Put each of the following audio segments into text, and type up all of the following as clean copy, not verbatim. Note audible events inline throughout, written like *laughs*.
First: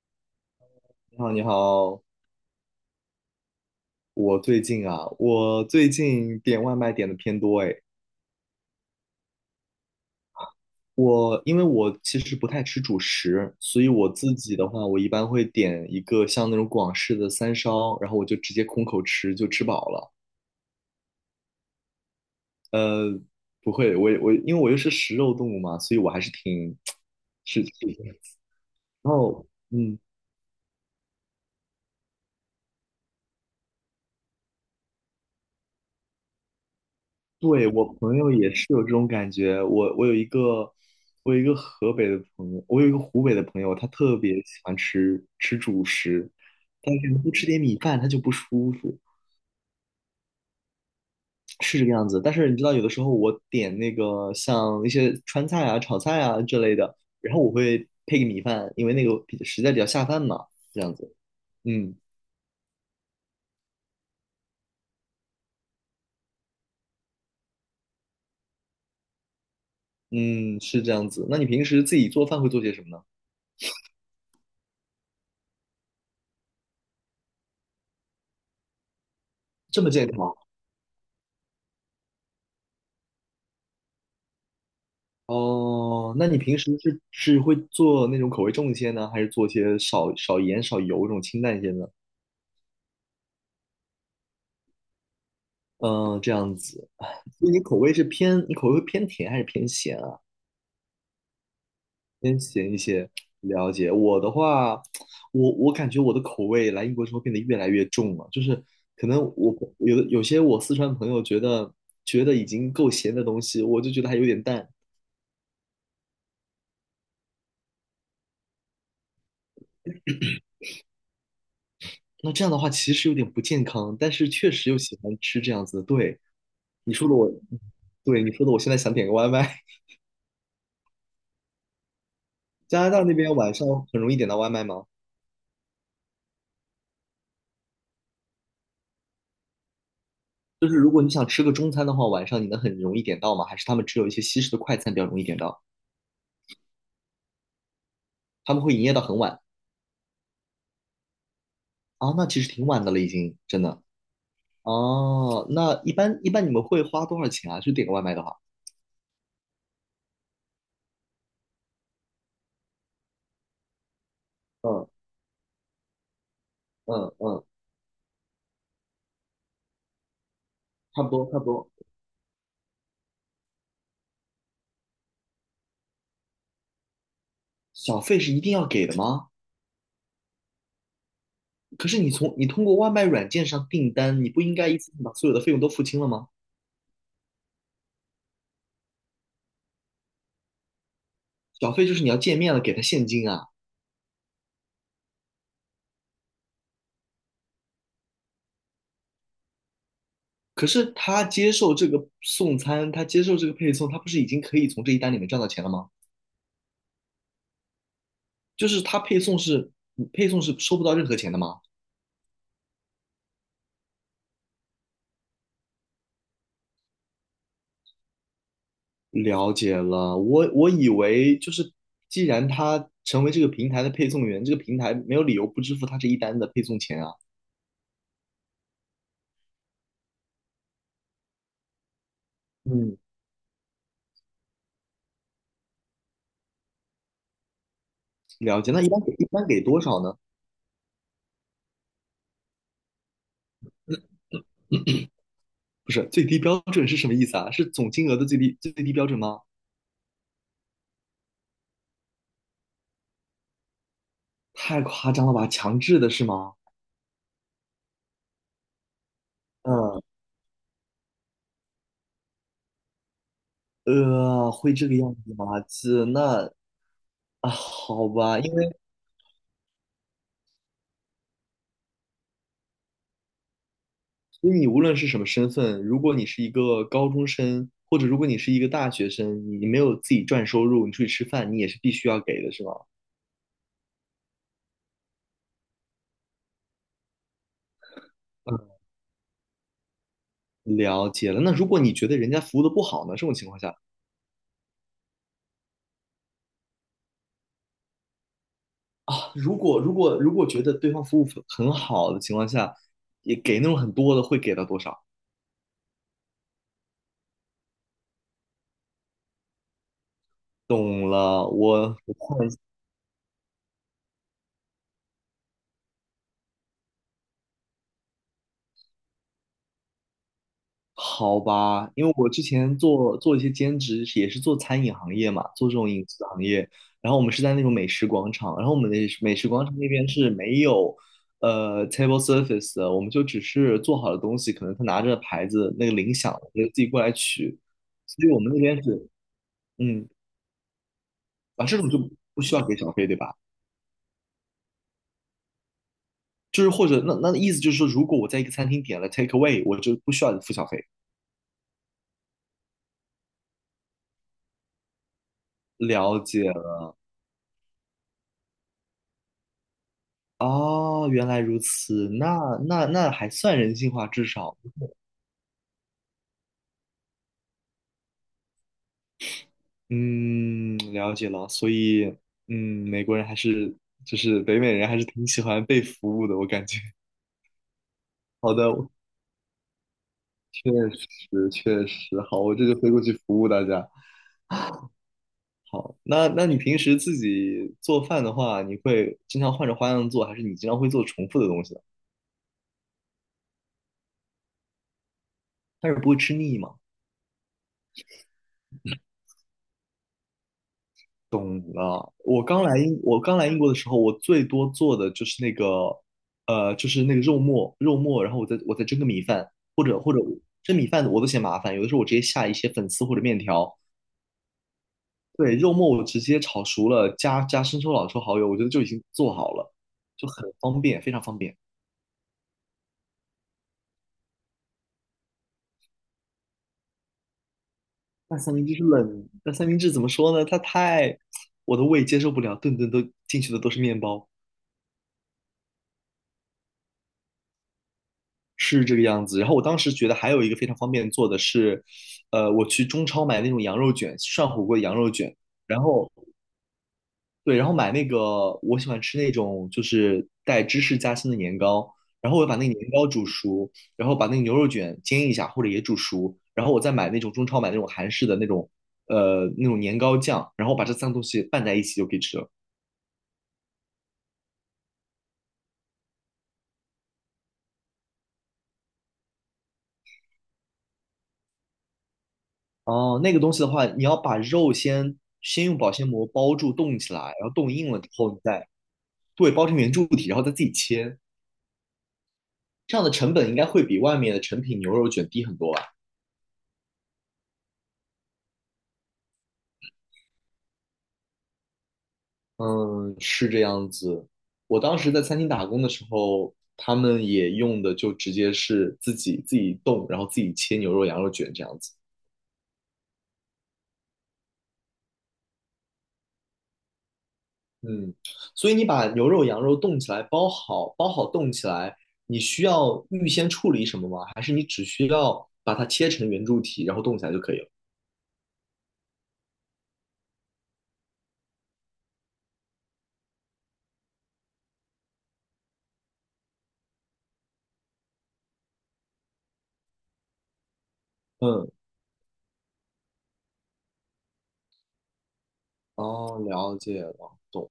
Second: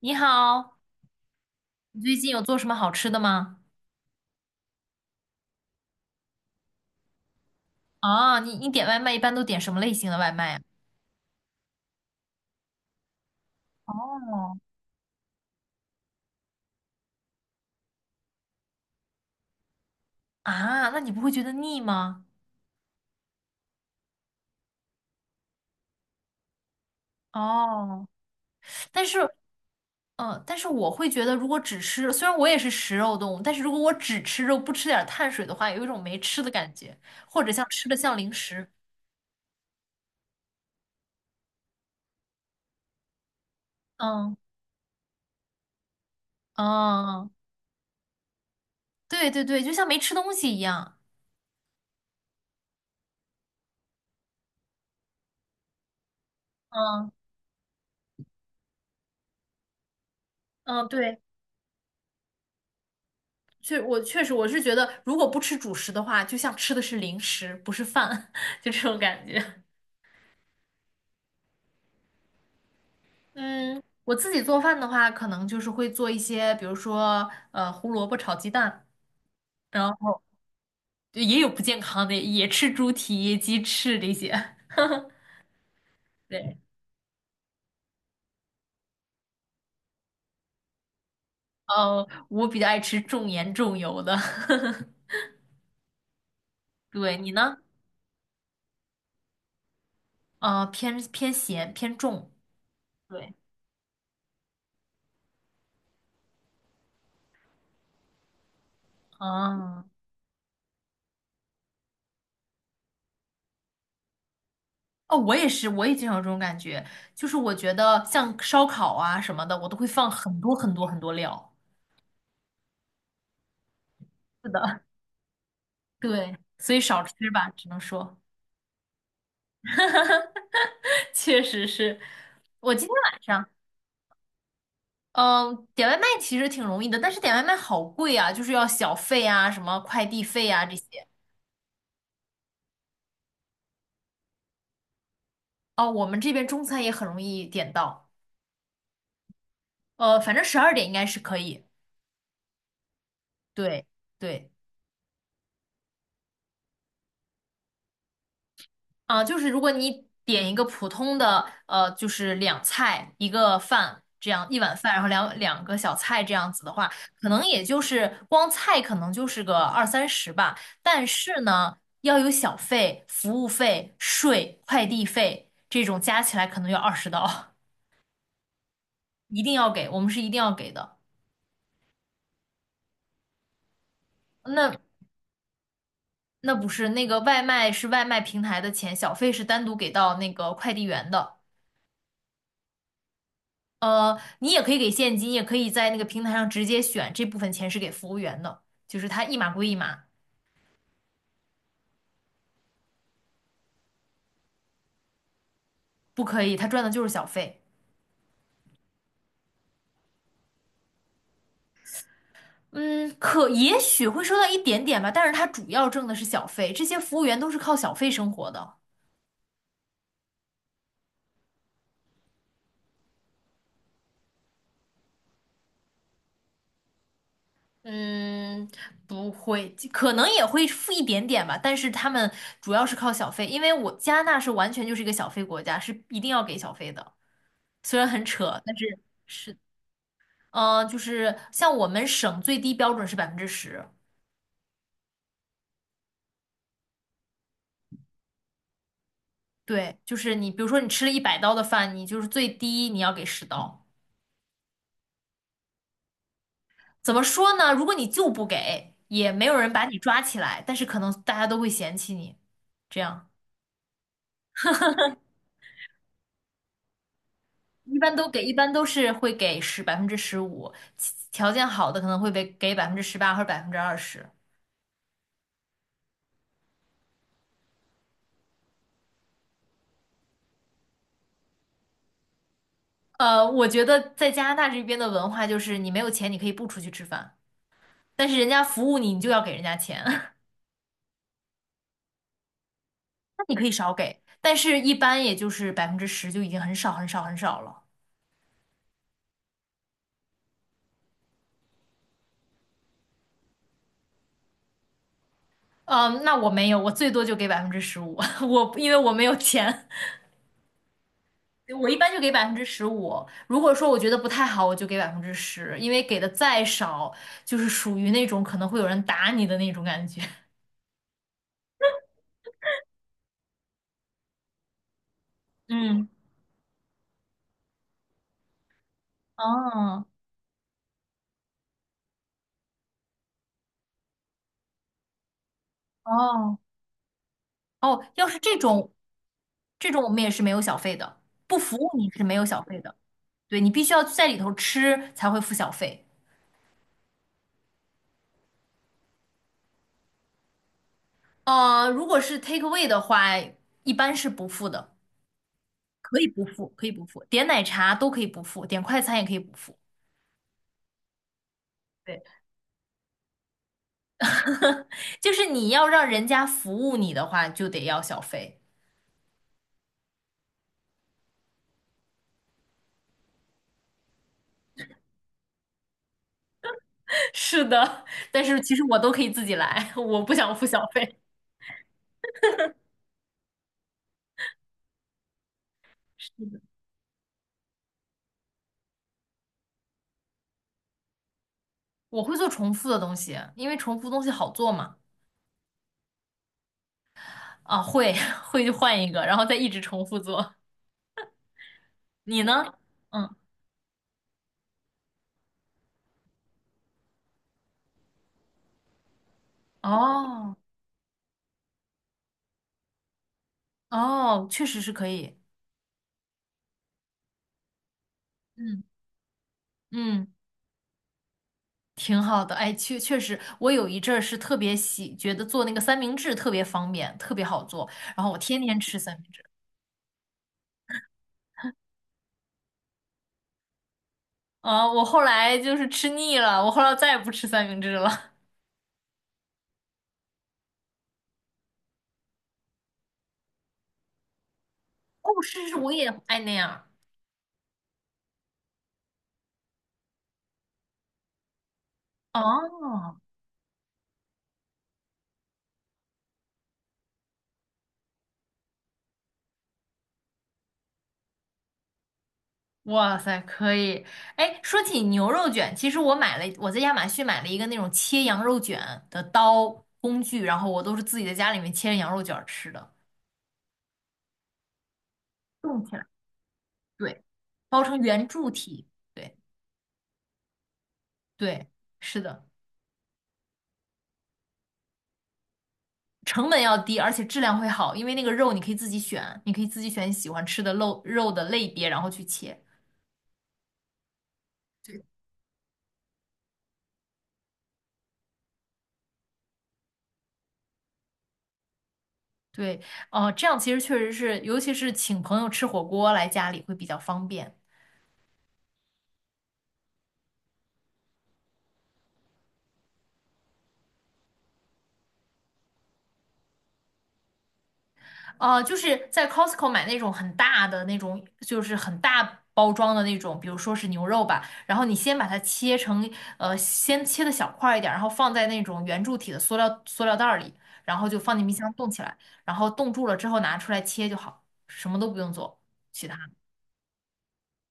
你好，你好，你你好，最近有做什么好吃的吗？我最近点外卖点的偏多诶。啊，你点外卖一般都点什么类型的外卖呀？因为我其实不太吃主食，所以我自己哦，的话，我一般会点一个像那种广式的三烧，然后我就直接空口吃，就吃饱了。啊，那你不会觉得腻吗？呃，不会，我因为我又是食肉动物嘛，所以我还是挺 *tsk* 是，是，哦，但然是，后嗯。嗯、但是我会觉得，如果只吃，虽然我也是食肉动物，但是如果我只吃肉，不吃点儿碳水的话，有一种没吃的感觉，或者像对，吃我的像朋友零也是食。有这种感觉。我有一个河北的朋友，我有一个湖北的朋友，他特别嗯喜欢吃主食，但是嗯，不吃点米饭他就不舒服，对对对，就像没吃东西一样。是这个样子。但是你知道，有的时候我点那个像一些川菜啊、炒菜啊之类的，嗯然后我会配个米饭，因为那个比实在比较下饭嘛，这嗯，样子。对。嗯我确实我是觉得，如果不吃主食的话，就像吃的是零食，不是饭，*laughs* 就这种感觉。嗯，是这样子。那你平时自己做饭会做些什么呢？*laughs* 嗯，我自己做饭的话，可能就是会做一些，比如说胡萝卜炒鸡蛋，这么然健康？后也有不健康的，也吃猪蹄、鸡翅这些。哦，那你平对，时是会做那种口味重一些呢，还是做一些少盐少油这种清淡一些呢？我比较爱吃重盐重油的。*laughs* 嗯，这样子，对，你所以呢？你口味会偏甜还是偏咸啊？偏咸偏重。偏咸一些，对，了解。我的话，我感觉我的口味来英国之后变得越来越重了，就是可能我啊。有些我四川朋友觉得已经够咸的东西，我就觉得还有点淡。哦，我也是，我也经常有这种感觉，就是我觉得像烧烤啊什么的，我都会放很多很多很多料。那这样的话其实有点不健康，但是是确实又的，喜欢吃这样子的，对。对，所以你少说的我，吃吧，只能说，对你说的，我现在想点个外卖。*laughs* 确实是。*laughs* 我加今拿天大那晚边上，晚上很容易点到外卖吗？嗯，点外卖其实挺容易的，但是点外卖好贵啊，就是要小费啊，什么快递费啊就这是如果些。你想吃个中餐的话，晚上你能很容易点到吗？还是他们只有一些西式的快餐比较容易点到？哦，我们这边中餐也很容易点到，他们会营业到很晚反正12点应该是可以。啊？那其实挺晚的了，已经真的。对对。哦，那一般你们会花多少钱啊？就点个外卖的话，啊，就是如果你点一个普通的，就是两菜一个饭这样一碗嗯饭，然后两个小菜这样子的话，嗯可能嗯，也就是光菜可能就是个二三十吧。差但不多差是不多。呢，要有小费、服务费、税、快递费这种加起来可能要20刀，小费是一定要给的 *laughs* 吗？一定要给，我们是一定要给的。可是你通过外卖软件上订单，你不应该那一次性把所有的费用都付清了吗？那不是那个外卖是外卖平台的钱，小费是单独给到那个快递员的。小费就是你要见面了给他现金啊。你也可以给现金，也可以在那个平台上直接选这部分钱是给服务员的，就是他一码归一码，可是他接受这个送餐，他接受这个配送，他不是已经可以从这一单里面赚到钱了吗？不可以，他赚的就是小费。就是他配送是配送是收不到任何钱的吗？嗯，可也许会收到一点点吧，但是他主要挣的是小费，这些服务员都是靠小费生活的。了解了，我以为就是既然他成为这个平台的配送员，这个平台没有理由不支付他这一单的配送钱啊。嗯，不会，可能也会付一点点吧，但是他们主要是嗯，靠小费，因为我加拿大是完全就是一个小费国家，是一定要给小费的，虽然很扯，了解。但那一是般给一般是，给多少呢？就是像我们省最低标准是百分之十。不是最低标准是什么意思啊？是总金额的最低标准吗？对，就是你，比如说你吃了100刀的饭，你就是最低你要给十刀。太夸张了吧，强制的是吗？怎么说呢？如果你就不给，也没有人把你嗯，抓起来，但是可能大家都会嫌弃你。这样会这个样子吗？啊，一好般都吧，给，一因般为都是会给百分之十五，其条件好的可能会被给18%或者20%。所以你无论是什么身份，如果你是一个高中生，或者如果你是一个大学生，你没有自己赚收入，你出去吃饭，你也是必须要给的，是吗？我觉得在加拿大这边的文化就是你没有钱你可以不出去吃饭，但是人家服务你，你就要给人家钱，*laughs* 那嗯，了解了。那如果你觉得人家服务的不好呢？这种情你况可以下少给，但是一般也就是百分之十就已经很少很少很少了。啊，如果觉得对方服务很好的情况下，也给那种很多的，会给到多少？嗯，那我没有，我最多就给百分之十五，*laughs* 我因为我没有钱，懂了，我一我般我就给换百分之十五。如果说我觉得不太好，我就给百分之十，因为给的再少，就是属于那种可能会有人打你的那种感觉。好吧，因为我之前做一些兼职，也是做餐饮行业嘛，*laughs* 做这种饮嗯，食行业。然后我们是在那种美食广场，然后我们的美食广场那哦边是没有table service 的，我们就只是做好的东西，可能他拿着牌子那个铃响，我哦们就自己过来取。哦，所要以是我们这那边种，是这种嗯我们也是没有小费的，不啊服这种务就你是没不有需小要给费小的，费对吧？对你必须要在里头吃才会付小费。就是或者那意思就是说，如果我在一个餐厅点了 take away，我就不需要付小费。如果是 take away 的话，一般是不付的。了可以不解，付，可以不付，点奶茶都可以不付，点快餐也可以不付。哦，原来如此，对，那还算人性化，至少，就是你要让人家服务你的话，就得要小费。嗯，了解了。所以，嗯，美国人还是就是北美人还是挺喜欢被服务的，我感觉。*laughs* 是的，但好是的，其实我都可以自己来，*laughs* 我不想付确小费。实确实，好，我这就飞过去服务大家。好，那是那你的，平时自己做饭的话，你会经常换着花样做，还是你经常会做重复的东西呢？我会做重复的东西，因为重复东西好做嘛。但是不会吃腻吗？啊，会 *laughs* 会就换一个，然后再一直重复做。懂了。你呢？我嗯，刚来英国的时候，我最多做的就是那个，就是那个肉末，然后我再蒸个米饭，或者哦蒸米饭我都嫌麻烦，有的时候我直接下一些粉丝或者面条。哦，确实是可以。对，肉末我直接炒熟了，加生抽、老抽、蚝油，我觉得就嗯已经做好了，嗯。就很方便，非常方便。挺好的，哎，确实，我有一阵儿是特别喜，觉得做那个三明治特别方便，特别好做，然后我天天吃三明治。那三明治怎么说呢？我的胃接受不了，顿顿都进去的都是面包。啊，我后来就是吃腻了，我后来再也不吃三明治了。*laughs* 是这个样子。然后我当时觉得还有一个非常方便做的是，我去中超买那种羊肉卷，涮火锅的羊肉哦，卷，是是，然我也后爱那样对，然后买那个我喜欢吃那种就是带芝士夹心的年糕，然后我把那个年糕哦，煮熟，然后把那个牛肉卷煎一下或者也煮熟，然后我再买那种中超买那种韩式的那种年糕酱，然后把这三个东西拌在一起就可以吃了。哇塞，可以。哎，说起牛肉卷，其实我买了，我在亚马逊买了一个那种切羊肉卷的刀工具，然后我都是自己在家里面切着羊肉卷儿吃的，哦，那个东西的话，你要把肉先用冻保起来，鲜膜包住冻起来，对，然后冻包硬了成之圆后，柱体，对对，包成圆柱体，然后再自己切，对，是的。这样的成本应该会比外面的成品牛肉卷低很多吧？成本要低，而且质量会好，因为那个肉你可以自己选，你可以自己选你喜欢吃的肉的类别，然后去切。嗯，是这样子。我当对，时在餐厅打工的时候，他们也用的就直接是自己冻，然后自己切牛肉、羊肉卷这样子。对，哦、这样其实确实是，尤其是请朋友吃火锅来家里会比较方便。嗯，所以你把牛肉、羊肉冻起来，包好冻起来，你需要预先处理什么吗？还是你只需要把它切成圆柱体，然后冻起来就可以了？就是在 Costco 买那种很大的那种，就是很大包装的那种，比如说是牛肉吧，然后你先把它切成，先切的小块儿一点儿，然后放在那种圆柱体的塑料袋儿里，然后就放进冰嗯，箱冻起来，然后冻住了之后拿出来切就好，什么都不用做，其他，哦，了解了，懂。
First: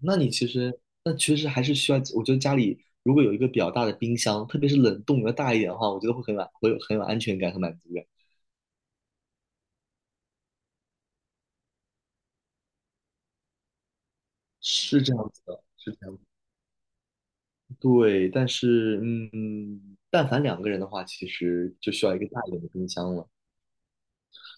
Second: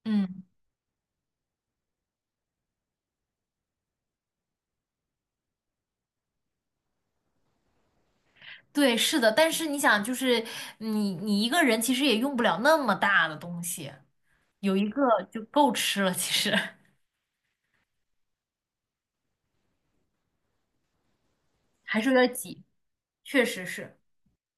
嗯，那其实还是需要，我觉得家里如果有一个比较大的冰箱，特别是冷冻要大一点的话，我觉得会很满，会有很有安全感和满足感。对，是的，但是你想，就是你一个人其实也用不了那么大的东西，有一个是这样子就的，够是吃这了，样子的。其实 *laughs* 对，但是，嗯，但凡两个人的话，其实就还需是有要一个点大一挤，点的冰箱了。确实是，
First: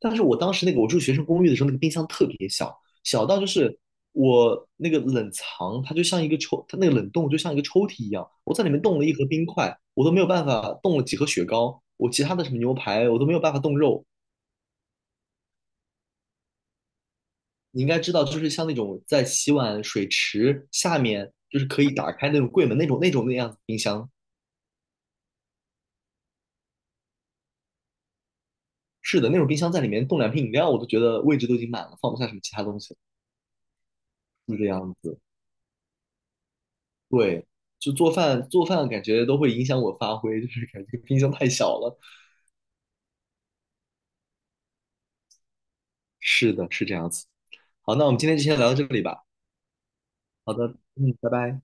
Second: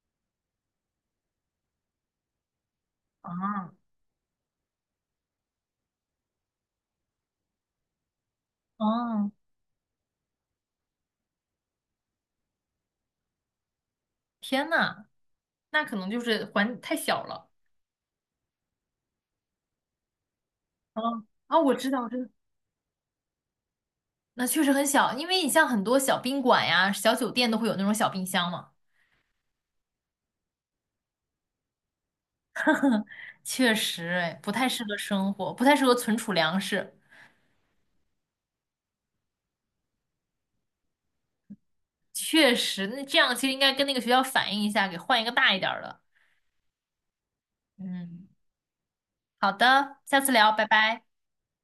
但是我当时那个我住学生公寓的时候，那个冰箱特别小，小到就啊，是我那个冷藏，它那个冷冻就像一个抽屉一样，我在里面冻了一盒哦。冰块，我都没有办法冻了几盒雪糕，我其他的什么牛排我都没有办法冻肉。天呐，那可能就是环太小了。你应该知道，就是像那种在洗碗水池下啊面，就啊，是我可知以道，我打知开道，那种柜门那样子冰箱。那确实很小，因为你像很多小宾馆呀、小酒店都会有那种小冰箱嘛。是的，那种冰箱在里面冻两瓶饮料，我都觉得位置都已经满了，放不下什么其他东西，确实，哎，不就这太适样合子。生活，不太适合存储粮食。对，就做饭感觉都会影响我发挥，就是感觉冰箱太小了。确实，那这样其实应该跟那个学校反映一下，给换一个大一点儿的。是的，是这样子。好，那我们嗯，今天就先聊到这里吧。好的，下次聊，好拜的，拜。嗯，拜拜。